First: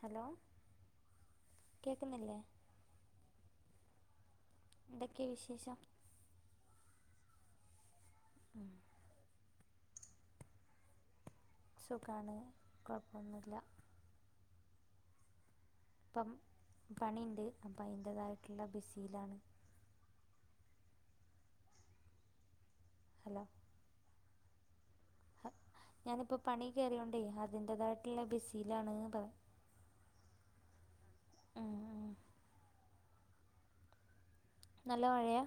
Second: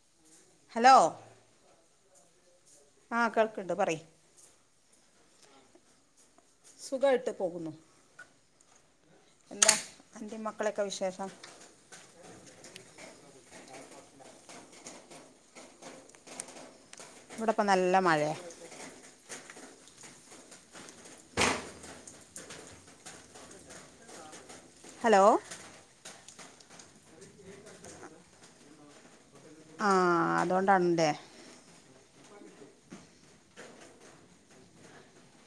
Hello hello കേക്കുന്നില്ലേ ആ കേൾക്കണ്ട് പറയ് എന്തൊക്കെയാ വിശേഷം സുഖായിട്ട് പോകുന്നു [inaudible] എന്താ അന്റേം മക്കളൊക്കെ വിശേഷം സുഖമാണ് കുഴപ്പോന്നുല്ല പ്പം പണിയിണ്ട് ഇവിടെ ഇപ്പം അപ്പൊ നല്ല മഴയാ അതിന്റേതായിട്ടുള്ള ബിസിയിലാണ് ഹലോ ഹലോ ഹ ഞാനിപ്പോൾ പണി കേറിയോണ്ടേ അതിന്റേതായിട്ടുള്ള ബിസിലാണ് പറ ആ അതുകൊണ്ടാണ്ടേ ഉം, ഉം. നല്ല മഴയാ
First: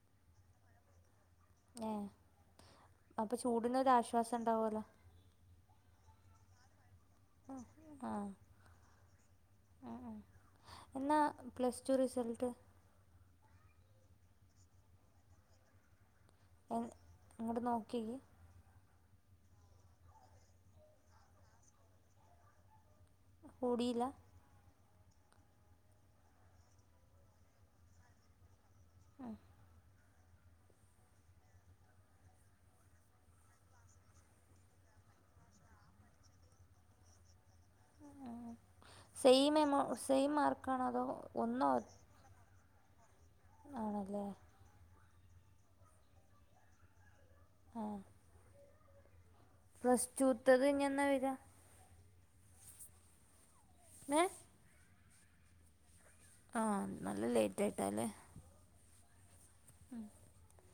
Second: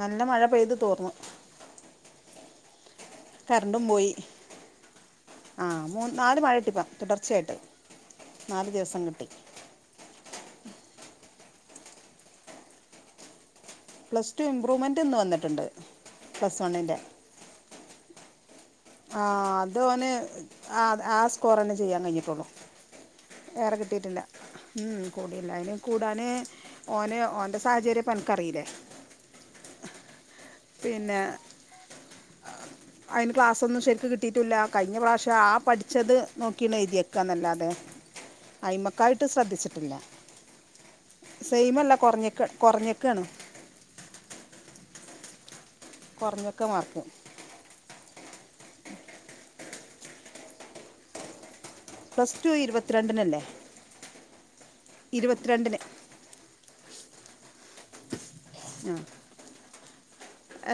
നല്ല മഴ പെയ്ത് തോർന്നു ഏഹ് അപ്പൊ കറണ്ടും പോയി ചൂടിനൊരാശ്വാസണ്ടാവോല്ലോ ആ മൂ നാല് മഴട്ടിപ്പ തുടർച്ചയായിട്ട് ആ നാല് ദിവസം കിട്ടി ഉം, ഉം. എന്നാ പ്ലസ്റ്റു റിസൽട്ട് പ്ലസ്റ്റു ഇംമ്പ്രൂവ്മെന്റ് ഇന്ന് വന്നിട്ടുണ്ട് പ്ലസ് എ വണ്ണിൻ്റെ ഇങ്ങട്ട് നോക്കി ആ അത് ഓന് ആ ആ സ്കോർ തന്നെ ചെയ്യാൻ കഴിഞ്ഞിട്ടുള്ളു ഏറെ കൂടിയില്ല കിട്ടിയിട്ടില്ല ഉം കൂടിയില്ല അതിന് കൂടാന് ഓന് ഓന്റെ സാഹചര്യം ഇപ്പോ എനിക്കറിയില്ലേ ഉം പിന്നെ അതിന് ക്ലാസ്സൊന്നും ശെരിക്ക് കിട്ടിട്ടൂല്ല കഴിഞ്ഞ പ്രാവശ്യം ആ പഠിച്ചത് നോക്കി ആണ് എഴുതിയേക്കുന്നല്ലാതെ അയിമക്കായിട്ട് സെയിം എമൗ ശ്രദ്ധിച്ചിട്ടില്ല സെയിം മാർക്കാണോ അതോ ഒന്നോ സെയിമല്ല കുറഞ്ഞേക്ക കൊറഞ്ഞേക്കാണ്. ആണല്ലേ കൊറഞ്ഞേക്കാ മാർക്ക്‌. പ്ലസ്റ്റൂത്തത് ഇനിയെന്നാ വരുവാ. പ്ലസ് ടു ഇരുപത്തിരണ്ടിനല്ലേ? ഏ ഇരുപത്തിരണ്ടിന്. ആ നല്ല ലേറ്റ് ആയിട്ടാല്ലേ? ആ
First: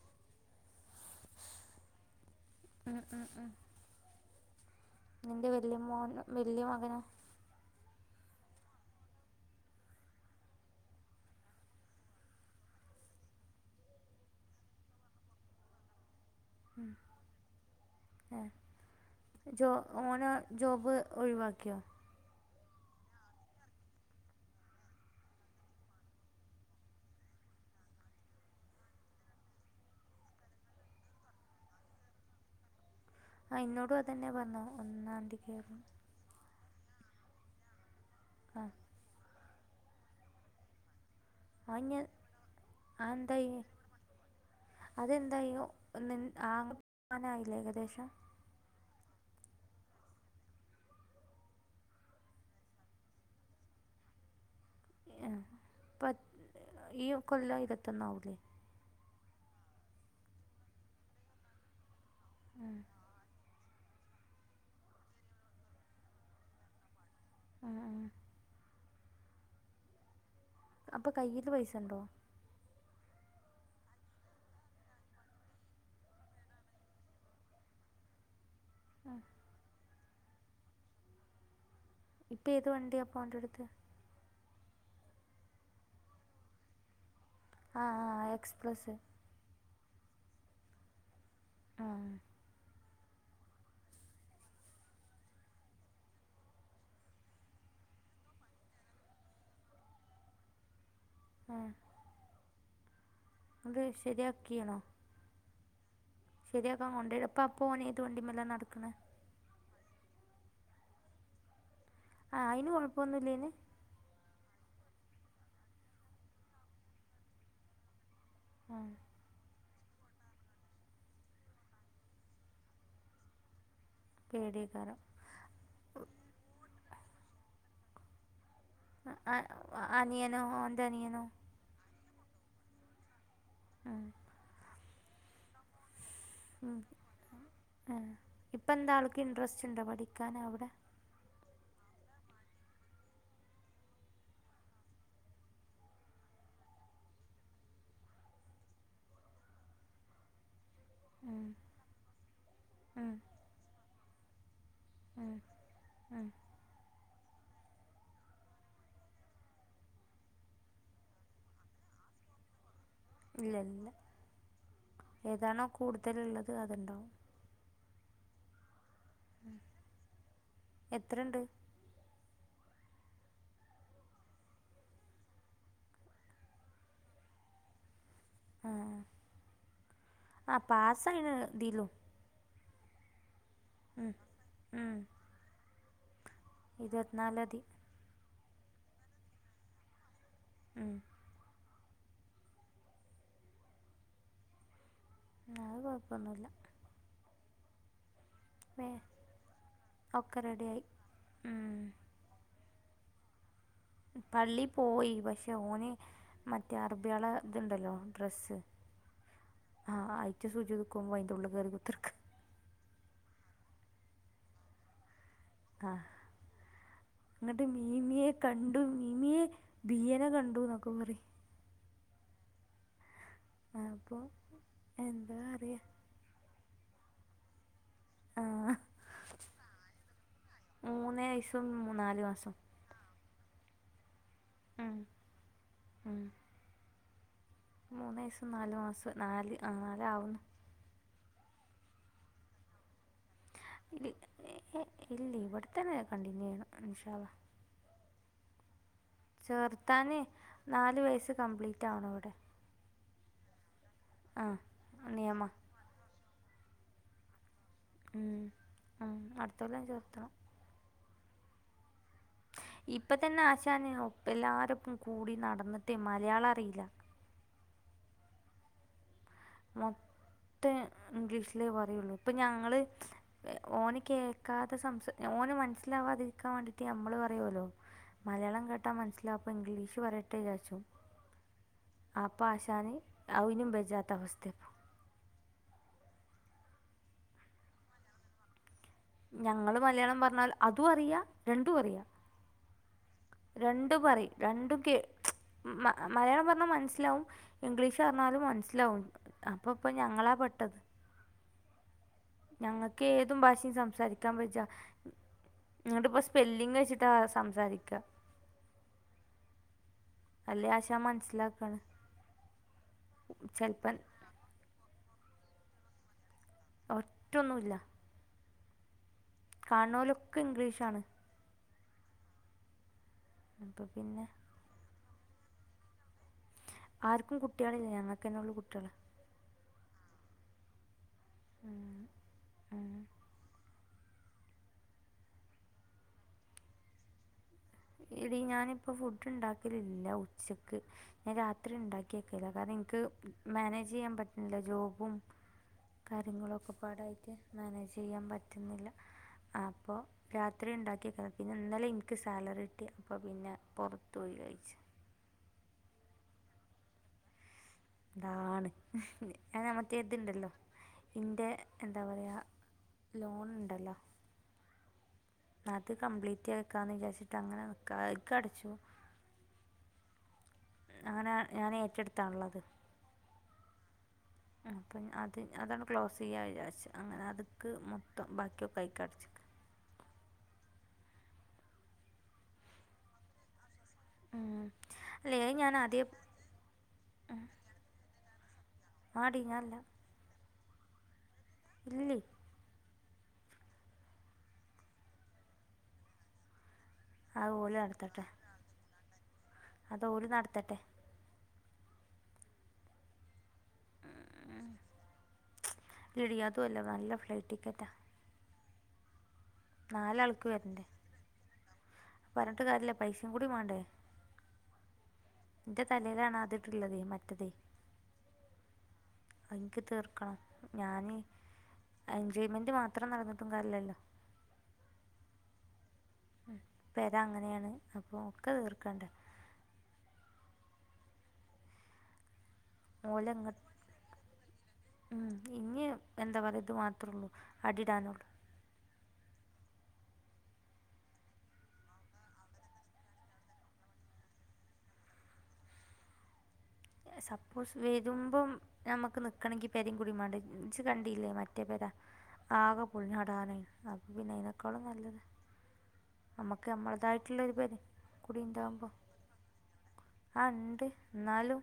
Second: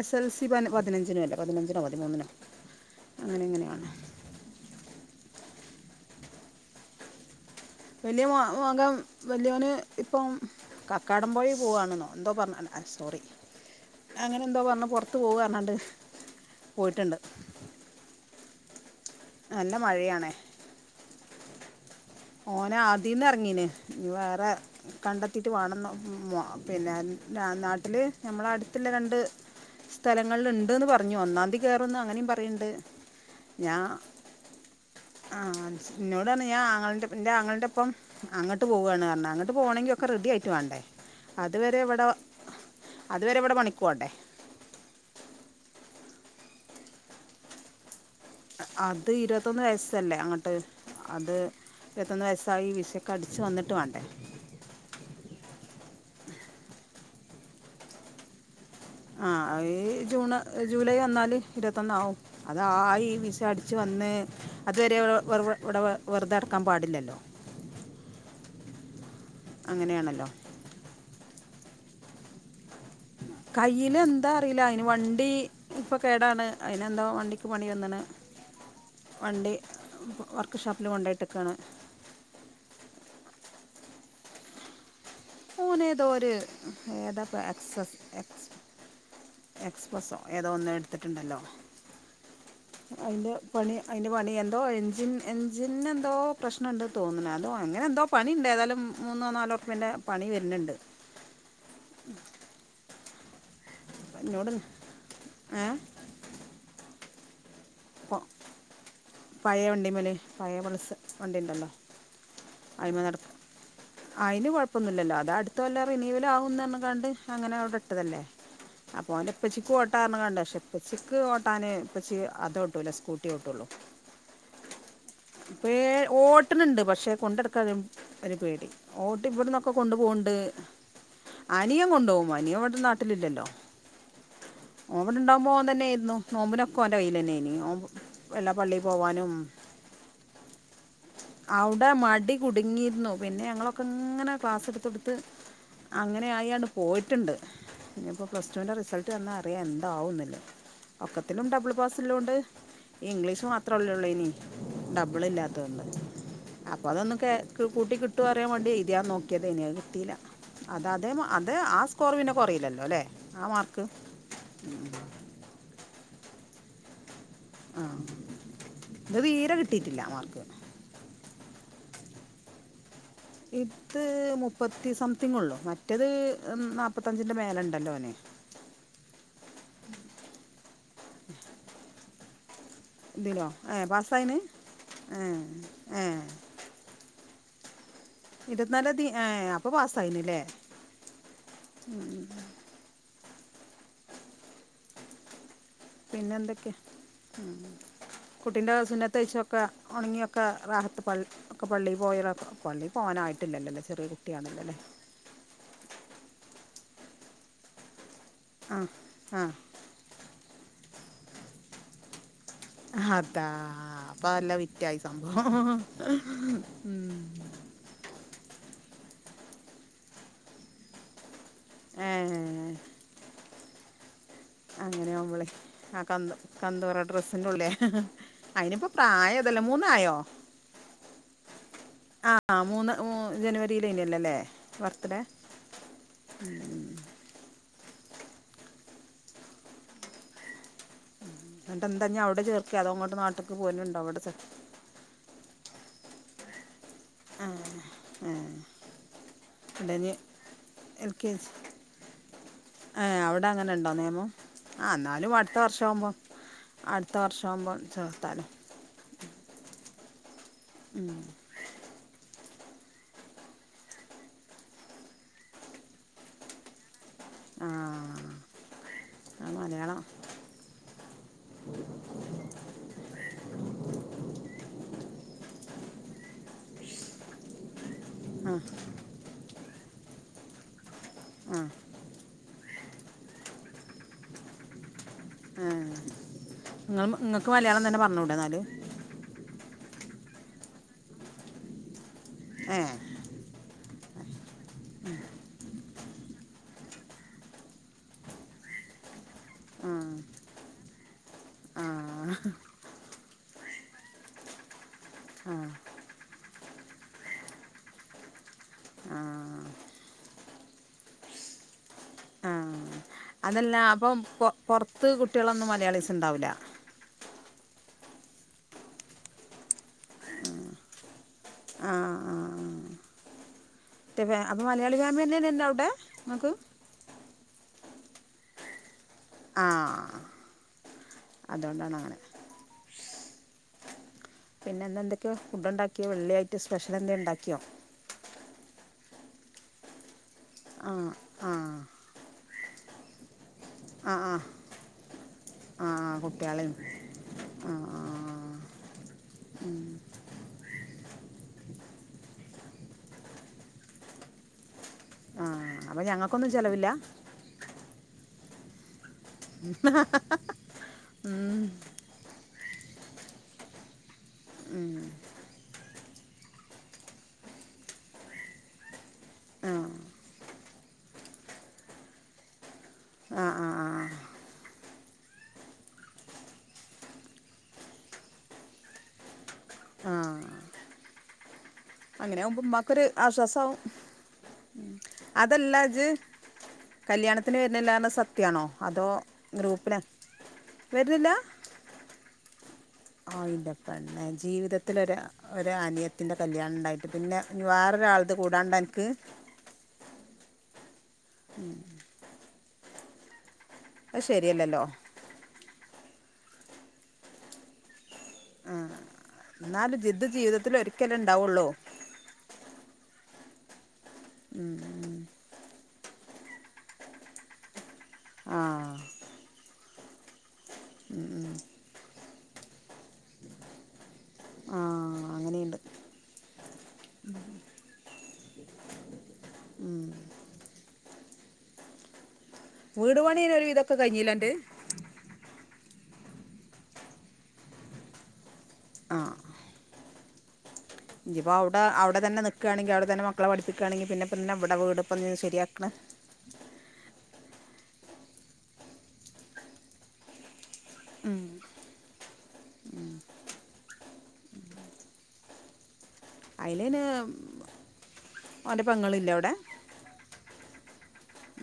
എസ് എൽ സി പ പതിനഞ്ചിനോ അല്ലേ പതിനഞ്ചിനോ പതിമൂന്നിനോ? ഉ ഉം അങ്ങനെ ഉം ഇങ്ങനെയാണ് നിന്റെ വല്യ മോന് വല്യ മകന് വല്യ മാ മകൻ വല്യവൻ ഇപ്പം കക്കാടം പോയിൽ പോവാണെന്നോ എന്തോ പറഞ്ഞ് സോറി അങ്ങനെ എന്തോ പറഞ്ഞ് പൊറത്ത് പോവാ പറഞ്ഞാണ്ട് പോയിട്ടുണ്ട്. ഏ ജോ നല്ല മഴയാണേ ഓന് ജോബ് ഒഴിവാ ക്കിയോ? ഓനെ അതീന്ന് ഇറങ്ങീന് ഇനി വേറെ കണ്ടെത്തീറ്റ് വേണന്ന് ഉം പിന്നെ നാട്ടില് നമ്മളെ അടുത്തുള്ള രണ്ട് സ്ഥലങ്ങളിൽ ഇണ്ട്ന്ന് പറഞ്ഞു ഒന്നാംതീ കേറും അങ്ങനേം പറയണ്ട്. ആ ഇന്നോടും അതന്നെ പറഞ്ഞേ ഒന്നാംതീ കേറും. [unintelligible] ന്റെ ആങ്ങളേടൊപ്പം അങ്ങട്ട് പോവാണ് പറഞ്ഞ് അ ങ്ങട്ട് പോണെങ്കി ഒക്കെ റെഡി ആയിട്ട് വേണ്ടേ? അ അതുവരെ ഞാ ഇവിടെ അ അതുവരെ എന്തായി ഇവിടെ പണിക്ക് പോകണ്ടേ അതെന്തായോ ന്ന് ആ ങ്ങനായില്ലേ ഏകദേശം അത് ഇരുവത്തൊന്ന് വയസ്സല്ലേ? അങ്ങട്ട് അത്. അത് ഇരുപത്തൊന്ന് വയസ്സായി വിശക്കടിച്ചു വന്നിട്ട് വേണ്ടേ? ആഹ്. പ ഈ കൊല്ലം ഇരൊത്തൊ ന്നാഊലെ? ആ. അ ഈ ജൂണ്, ജൂലൈ ഒന്നാല് ഇരുപത്തൊന്ന് ആവും. അത് ആ ഉം, ഈ വിശ അടി ച്ച് വന്ന് അതുവരെ വ് വെറു വെ വെർ, ഇവടെ വെർ വെർതെട്ക്കാൻ പാടില്ലല്ലോ. ആ ആ അങ്ങനെയാണല്ലോ? അപ്പൊ കൈയില് പൈസണ്ടോ? കയ്യില് എന്താ അറിയില്ല. അയിന് വണ്ടി ഇപ്പൊ കേടാണ്. അയിനെന്തോ വണ്ടിക്ക് പണി വന്നണ്. ഉം. വണ്ടി വർക്ക്ഷാപ്പില് കൊണ്ടയിട്ടിക്കയാണ്. ഇപ്പൊ എത് വണ്ടിയ അപ്പോ ഓന്റടുത്ത്. മോനേതോര് ഏതാ? ആ എക്സസ് ആ എക്സ്. എക്സ്പ്രസ് എക്സ്പ്ലസോ ഏതോ ഒന്ന് എട്ത്തിട്ടുണ്ടല്ലോ? ആ അയിന്റെ പണി അയിന്റെ പണി എന്തോ എഞ്ചിൻ എഞ്ചിന് എന്തോ പ്രശ്നണ്ട് തോന്നണ്. അതോ അങ്ങനെ എന്തോ പണിയിണ്ട്. ഏതാലും മൂന്നോ നാലോ ഉർപ്യന്റെ പണി വര്ന്ണ്ട്. ഉം അത് എന്നോട് ശരിയാക്കീണോ? ഏ ശരിയാക്കാൻ കൊണ്ടേ പ്പൊ അപ്പോനേത് വണ്ടിമേലാ നടക്ക്ന്നേ? ണ്ടിമലേ പയേ പൾസ് വണ്ടി ഇണ്ടല്ലോ? ആ അയിന് കൊഴപ്പൊന്നുല്ലേന് പ്പൊന്നുല്ലല്ലോ അതട്തൊല്ലം റിനീവൽ ആകുന്നർഞ്‌ക്കാണ്ട് അങ്ങനെ അവ് ടെട്ടതല്ലേ. ആ അപ്പൊന്റപ്പച്ചി ക്ക് ഓട്ടാർഞ്ക്കാണ്ട് ക്ഷേ ഇപ്പ ച്ചിക്ക് ഓട്ടാന് ഇപ്പ ച്ചി അത് ട്ടൂല സ്കൂട്ടി ഓട്ടൊള്ളു. പേടിയക്കാരം പേ ഓട്ട്ണ് ണ്ട് പക്ഷെ കൊണ്ടടക്കാന് ഒരു പേ ഓട്ടി വ്ട്ന്നൊക്ക കൊണ്ടു പോണ്ട് അനിയനോ ഓൻ്റെ അനിയനോ അനിയൻ കൊണ്ടോകും. വനിയ വടെ നാട്ടിലില്ലല്ലോ. ഉം ഓം വടെണ്ടാകുമ്പോ ഓം തന്നെര്ന്നു. ഉം, നോമ്പിനൊക്കെ ഓന്റയ്യ്ല് തന്നാനിം. ആ ഇപ്പ ന്താ ആൾക്ക് ഇൻഡ്രസ്റ്റ് ണ്ടാ പഠിക്കാന അവ്ടെ. ഔട മടി കുടുങ്ങിരുന്നു. പിന്നെ ഞങ്ങളൊക്കെ ങ്ങനെ ക്ലാസ്ട്ത്തോട്ത്ത് അങ്ങനെ ആയി ആണ്ട് പോയിട്ട് ണ്ട്. ഇനിപ്പോ പ്ലസ് ടുൻ്റെ റിസൾട്ട് വന്നാ അറിയാ എന്താകുന്നുള്ളത്. ഉം, ഒക്കത്തിലും ഡബിൾ പാസ്സള്ളോണ്ട് ഉം, ഇംഗ്ലീഷ് മാത്രം ഒല്ലോള്ളേനി ഡബ്ള് ഉം, ഇല്ലാത്തോണ്ട് ഉം. അപ്പൊ അതൊന്ന് കേക്ക് കൂട്ടി കിട്ടോ അറിയാം മാണ്ടി എഴുത നോക്കിയതേന് അത് കിട്ടീല്ല അത അതേ മൊ അതെ ആ സ്കോറ് പിന്നെ കൊറീലല്ലോ ല്ലേ. ഇല്ല ല്ല ഏതാണോ കൂടുതല്ള്ളത് അത് ണ്ടാവും ആഹ് ത് തീരെ കിട്ടിട്ടില്ല മാർക്ക് എത്ര ഉണ്ട് ഇത് മുപ്പത്തി സംതിങൊള്ളു. മറ്റേത് ന്നാപ്പത്തഞ്ചിന്റെ മേലണ്ടല്ലോ ഓന്. ആഹ്. ആ പാസായ്ണ് തിലും. ദിലോ? ഏ. പസായിണ്? ഹേ ഇരുവത് നാലാതി ഇരൊത് നാലാന്തി ഏ അപ്പൊ പാസ്സായിണ് ലേ ഉം അത് കുഴപ്പമൊന്നുമില്ല പിന്നെന്തൊക്കെ? ഉം കുട്ടിന്റെ വേ സുന്നത്തയ്ച്ചതൊക്കെ ഒണങ്ങിയൊക്ക ഒക്കെ റെഡിയായി റാഹത്ത് പളളി ഒക്കെ ഉം. പള്ളി പോയതാ പള്ളി പോകാനായിട്ടില്ലല്ലോ. ചെറിയ കുട്ടിയാണല്ലോ പള്ളി അല്ലേ പോയി പക്ഷെ ഓന് മറ്റേ അറബികൾ. ഇതുണ്ടല്ലോ ഡ്രസ്സ്‌ ആ ആ ആഹ് അയച്ചു സുജു. ക്കുമ്പോ അതിന്റെ ഉള്ളിൽ കയറി കുത്തിരിക്കു. അതാ അപ്പൊ നല്ല വ്യത്യാസം. ആഹ് അന്നിട്ട് മീമിയെ ക ണ്ട് മീമിയെ ബിയനെ കണ്ടുന്നൊക്കെ പറയും. ആഹ് ആഹ് അപ്പോ അങ്ങനെ ആകുമ്പോഴേ ആ കന്നു. [unintelligible] ഡ്രസ്സിനുള്ളിലെ ആ അതിനിപ്പോ പ്രായം ഇതല്ലേ മൂന്നായോ മൂന്ന് വയസ്സും മൂ- നാല് മാസം ആഹ് മൂന്ന് മൂ ജനുവരിയിലെ ഇല്ലല്ലേ അല്ലെ. ഉം, ബർത്ത് ഡേ ഉം ഉം. മൂന്ന് വയസും നാലു മാസം നാല് നാലാവുന്നു. ഉ എന്നിട്ടെന്താ ഇനി അവിടെ ചേർക്കയാണോ അങ്ങോ- ഇല്ലില്ല ഇല്ല ഇവിടെത്തന്നെ കണ്ടിന്യൂ ചെയ്യണം അനിഷ ആ ആ ചേർത്താനെ നാലു വയസ്സ് കംപ്ലീറ്റ് ആവണം ഇവിടെ ആ അവിടെ അങ്ങനെ നെയുണ്ടോ നിയമം ആ എന്നാലും നിയമ അടുത്ത വർഷമാവുമ്പോ- അടുത്ത വർഷം ആവുമ്പം ഉം ചേർത്താലോ ആ അടുത്തോല്ലം ചേർ [unintelligible] ഉം ഇപ്പ തന്നെ ആശാന് ഒപ്പ എല്ലാതൊപ്പം കൂടി നടന്നിട്ടേ മലയാളം അറിയില്ല ആ മൊത്തം ഇംഗ്ലീഷിലേ പറയുള്ളൂ ഇപ്പൊ ഞങ്ങള് ഓന് കേൾക്കാതെ സംസ ഓന് മന ലാവാതിരിക്കാൻ വേണ്ടീട്ട് ഞമ്മള് പറയുമല്ലോ ആഹ് മലയാളം കേട്ടാ മനസ്സിലാ അപ്പോ ഇംഗ്ളി പറയട്ടെ ന്ന് വിചാരിച്ചു ആഹ് അപ്പ ആശ താനെ അവിനും ബൈജാത അവസ്ഥ ത്ത് ആ നിങ്ങൾ നിങ്ങൾക്ക് മലയാളം തന്നെ പറഞ്ഞുടെ എന്നല് ഞങ്ങള് മലയാളം പറഞ്ഞാൽ അതും അറിയ രണ്ടും അറിയാ ഹേ രണ്ടും പറയും രണ്ടും കേ മലയാളം പറഞ്ഞാൽ മനസ്സിലാവും ഇംഗ്ലീഷ് പറഞ്ഞാലും മനസ്സിലാവും അപ്പ ഇപ്പൊ ആഹ് ഞങ്ങളാ പെട്ടത് ആഹ് ഞങ്ങക്ക് ഏതും ഭാഷയും സംസാരിക്കാൻ ബേജ ആഹ് ങ്ങട്ടിപ്പ സ്പെല്ലിങ് വെച്ചിട്ടാ സംസാരിക്ക ആഹ് അല്ലെ ആശ മൻസ്സിലാക്കന്നെ ആഹ് അതല്ല അപ്പം പൊ പൊറത്ത് കുട് കുട്ടികളൊന്നും മലയാളിസിണ്ടാവില്ല ഒറ്റൊന്നുല്ല കാൺണോലൊക്കെ ഇംഗ്ലീഷാണ് ആഹ് ആഹ് അപ്പൊ പി മറ്റേ ഫാ അപ്പൊ മലയാളി ഫാമിലി തന്നെ അല്ലേ എല്ലാം അവിടെ നിങ്ങക്ക് ആർക്കും കുട്ടികളില്ലേ നങ്ങക്കന്നേ ഉള്ളൂ കുട്ടികള് ആ ഉം, അതുകൊണ്ടാണങ്ങനെ ഉം. പിന്നെ എന്താ എന്തോക്കെയോ ഫുഡ് ഉണ്ടാക്കിയവെള്ളിആയിട്ട് സ്പെഷ്യൽ എന്തേ ഉണ്ടാക്കിയോ എടി ഞാനിപ്പ ഫുഡ് ഉണ്ടാക്കലില്ല ഉച്ചക്ക് ആഹ് ഞാൻ രാത്രി ആഹ് ഇണ്ടാക്കിക്കല കാരൻക്ക് മാനേജ് ചെയ്യാൻ ആഹ് ആഹ് പറ്റണില്ല ജോബും ആഹ് കാര്യങ്ങളൊക്കെ കുട്ടികളെയും പാടായിട്ട് മാനേജ് ചെയ്യാൻ ആഹ് പറ്റുന്നില്ല അപ്പോരാത്രി ഉണ്ടാക്കി പിന്ന ഇന്നലെ എനിക്ക് സാലറി [unintelligible] അപ്പ പിന്നെ പുറത്ത്പോയി കഴിച്ചു ആ അപ്പ ഞങ്ങക്കൊന്നും ചെലവില്ല ദാണ് അ മറ്റേതിണ്ടല്ലോ ഇന്റെ എന്താ പറയാ ലോണുണ്ടല്ലോ അത് കംപ്ലീറ്റാക്കാന്ന് വിചാരിച്ചിട്ട് അങ്ങനെ നിക്ക [unintelligible] ക്കടിച്ചു ആഹ് അങ്ങനെ ഞാനെറ്റടുത്താണുള്ളത് ആഹ് ആഹ് ആഹ് അപ്പം അത് അതങ്ങ് ക്ലോസ് ചെയ്യാന്ന് വിചാരിച്ച് അങ്ങനെ അതക്ക് മൊത്തം ബാക്കിയൊക്കെയിക്ക അടിച്ച് ആഹ് അങ്ങനെ ആവുമ്പോ ഉമ്മാക്കൊരു ആശ്വാസാവും ഹും ഉം അല്ലേ അത് ഞാൻ അതല്ല അജ് ആദ്യമേ കല്യാണത്തിന് വരണില്ലാന്ന് സത്യാണോ അതോ ആടി ഞാനല്ല ഗ്രൂപ്പിനെ വര്ണില്ല ഇല്ലേ ആ യില്ല പെണ്ണെ ജീവിതത്തിലൊര് ഒരു അനിയത്തിന്റ കല്യാണം ഉണ്ടായി പിന്നെ അത് ഇനി ഓല് നടത്തട്ടെ വേറൊരാളത് കൂടാണ്ടന്ക്ക് ത്തട്ടെ അത് ശെരിയല്ലല്ലോ എടി അതുഅല്ല നല്ല ഫ്ലൈറ്റ് ടിക്കറ്റാ ആ എന്നാലും ജിദ് ജീവിതത്തിൽ വരണ്ടേ ഒരിക്കലേ ഉണ്ടാവുള്ളൂ പറഞ്ഞിട്ട് കാര്യല്ല പൈസേം കൂടി വേണ്ടേ ഉം ഉം എന്റെ തലയിലാണ് ആദ്യട്ടുള്ളത് മറ്റത് ആ എനിക്ക് തീർക്കണം ഞാന് ഉം ഉം എൻജോയ്മെന്റ് മാത്രം നടന്നിട്ടും കാര്യല്ലല്ലോ ആ അങ്ങനെയുണ്ട് പെര അങ്ങനെയാണ് അപ്പോ ഒക്കെ തീർക്കണ്ട വീട്പണി ഇത് ഓലെങ്ങ ഒരു വിധൊക്കെ കഴിഞ്ഞില്ലെ അന്റ് ഉം. ഇനി എന്താ വറുത് മാത്രൊള്ളൂ അടിടാനൊ ഇനിയിപ്പോ അവിടെ അവിടെ തന്നെ നിക്കാണെങ്കി അവിടെ തന്നെ മക്കളെ പഠപ്പിക്കാണെങ്കി പിന്നെപ്പിന്നെ ഇവിടെ വീട്പ്പ നീ ശരിയാക്കണ് സപ്പോസ് വരുമ്പോ നമ്മക്ക് നിക്കണെങ്കി പെരേംകൂടി മേണ്ടേ ഉമ്മിച്ചി കണ്ടില്ലേ മറ്റേ പെര ആകെ പൊളിഞ്ഞടങ്ങി അപ്പ പിന്നെ അതിനെക്കാളും നല്ലത് നമ്മക്ക് അതിലിന് നമ്മളതായിട്ടുള്ള പേ ഓൻ്റെ [unintelligible] പെങ്ങളില്ല അവിടെ ആ ണ്ട് ന്നാലും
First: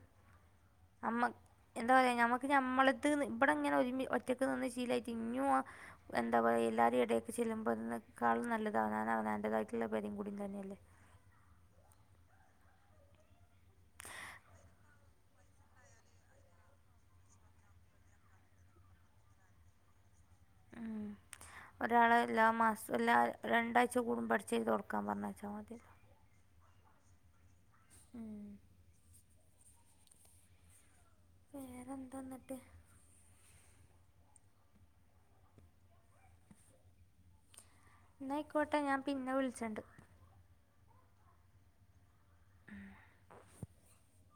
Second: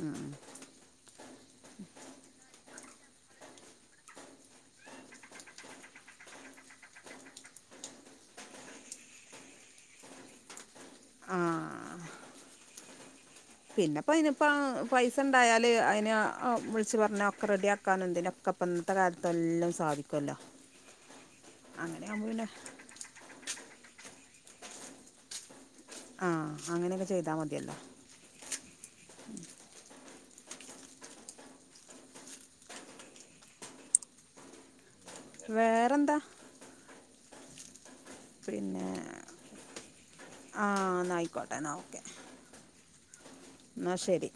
മ്മ എന്താ പറയാ ഞമ്മക്ക് നമ്മളത് ഇവിടെ ഇങ്ങനെ ഒരുമി ഒറ്റക്ക് നിന്ന് ശീലായിട്ട് ഇനും ആ എന്താ പറയാ എല്ലാരും എടേക്ക് ചെല്ലുമ്പോതിനേക്കാളും നല്ലത് അവനവന് അവനന്റേതായിട്ടുള്ള പെരേം കൂടിം തന്നെയല്ലേ ആ പിന്നെപ്പോ അതിനിപ്പ പൈസ ഉണ്ടായാല് അയിന് വിളിച്ച് പറഞ്ഞാ ഒക്കെ റെഡിയാക്കൻ എന്തിനൊക്കെ അപ്പ ഇന്നത്തെ കാലത്ത് എല്ലാം സാധിക്കു ഉം ഒരാളെ ആകുമ്പോൾ എല്ലാ പിന്നെ മാസവും എല്ല രണ്ടാഴ്ച കൂടുമ്പോ അടിച്ച് വാരി തുടക്കാൻ പറഞ്ഞാെച്ചാൽ മതി ആഹ് അങ്ങനെയൊക്കെ ചെയ്താൽ മതിയല്ലോ ഉം വേറെന്താ ന്നിട്ട് വേറെന്താ ന്നായിക്കോട്ടെ ഞാൻ പിന്നെ വിളിച്ചണ്ട് ആഹ് എന്നാ ആയിക്കോട്ടെ എന്നാ ഓക്കെ എന്നാ ശരി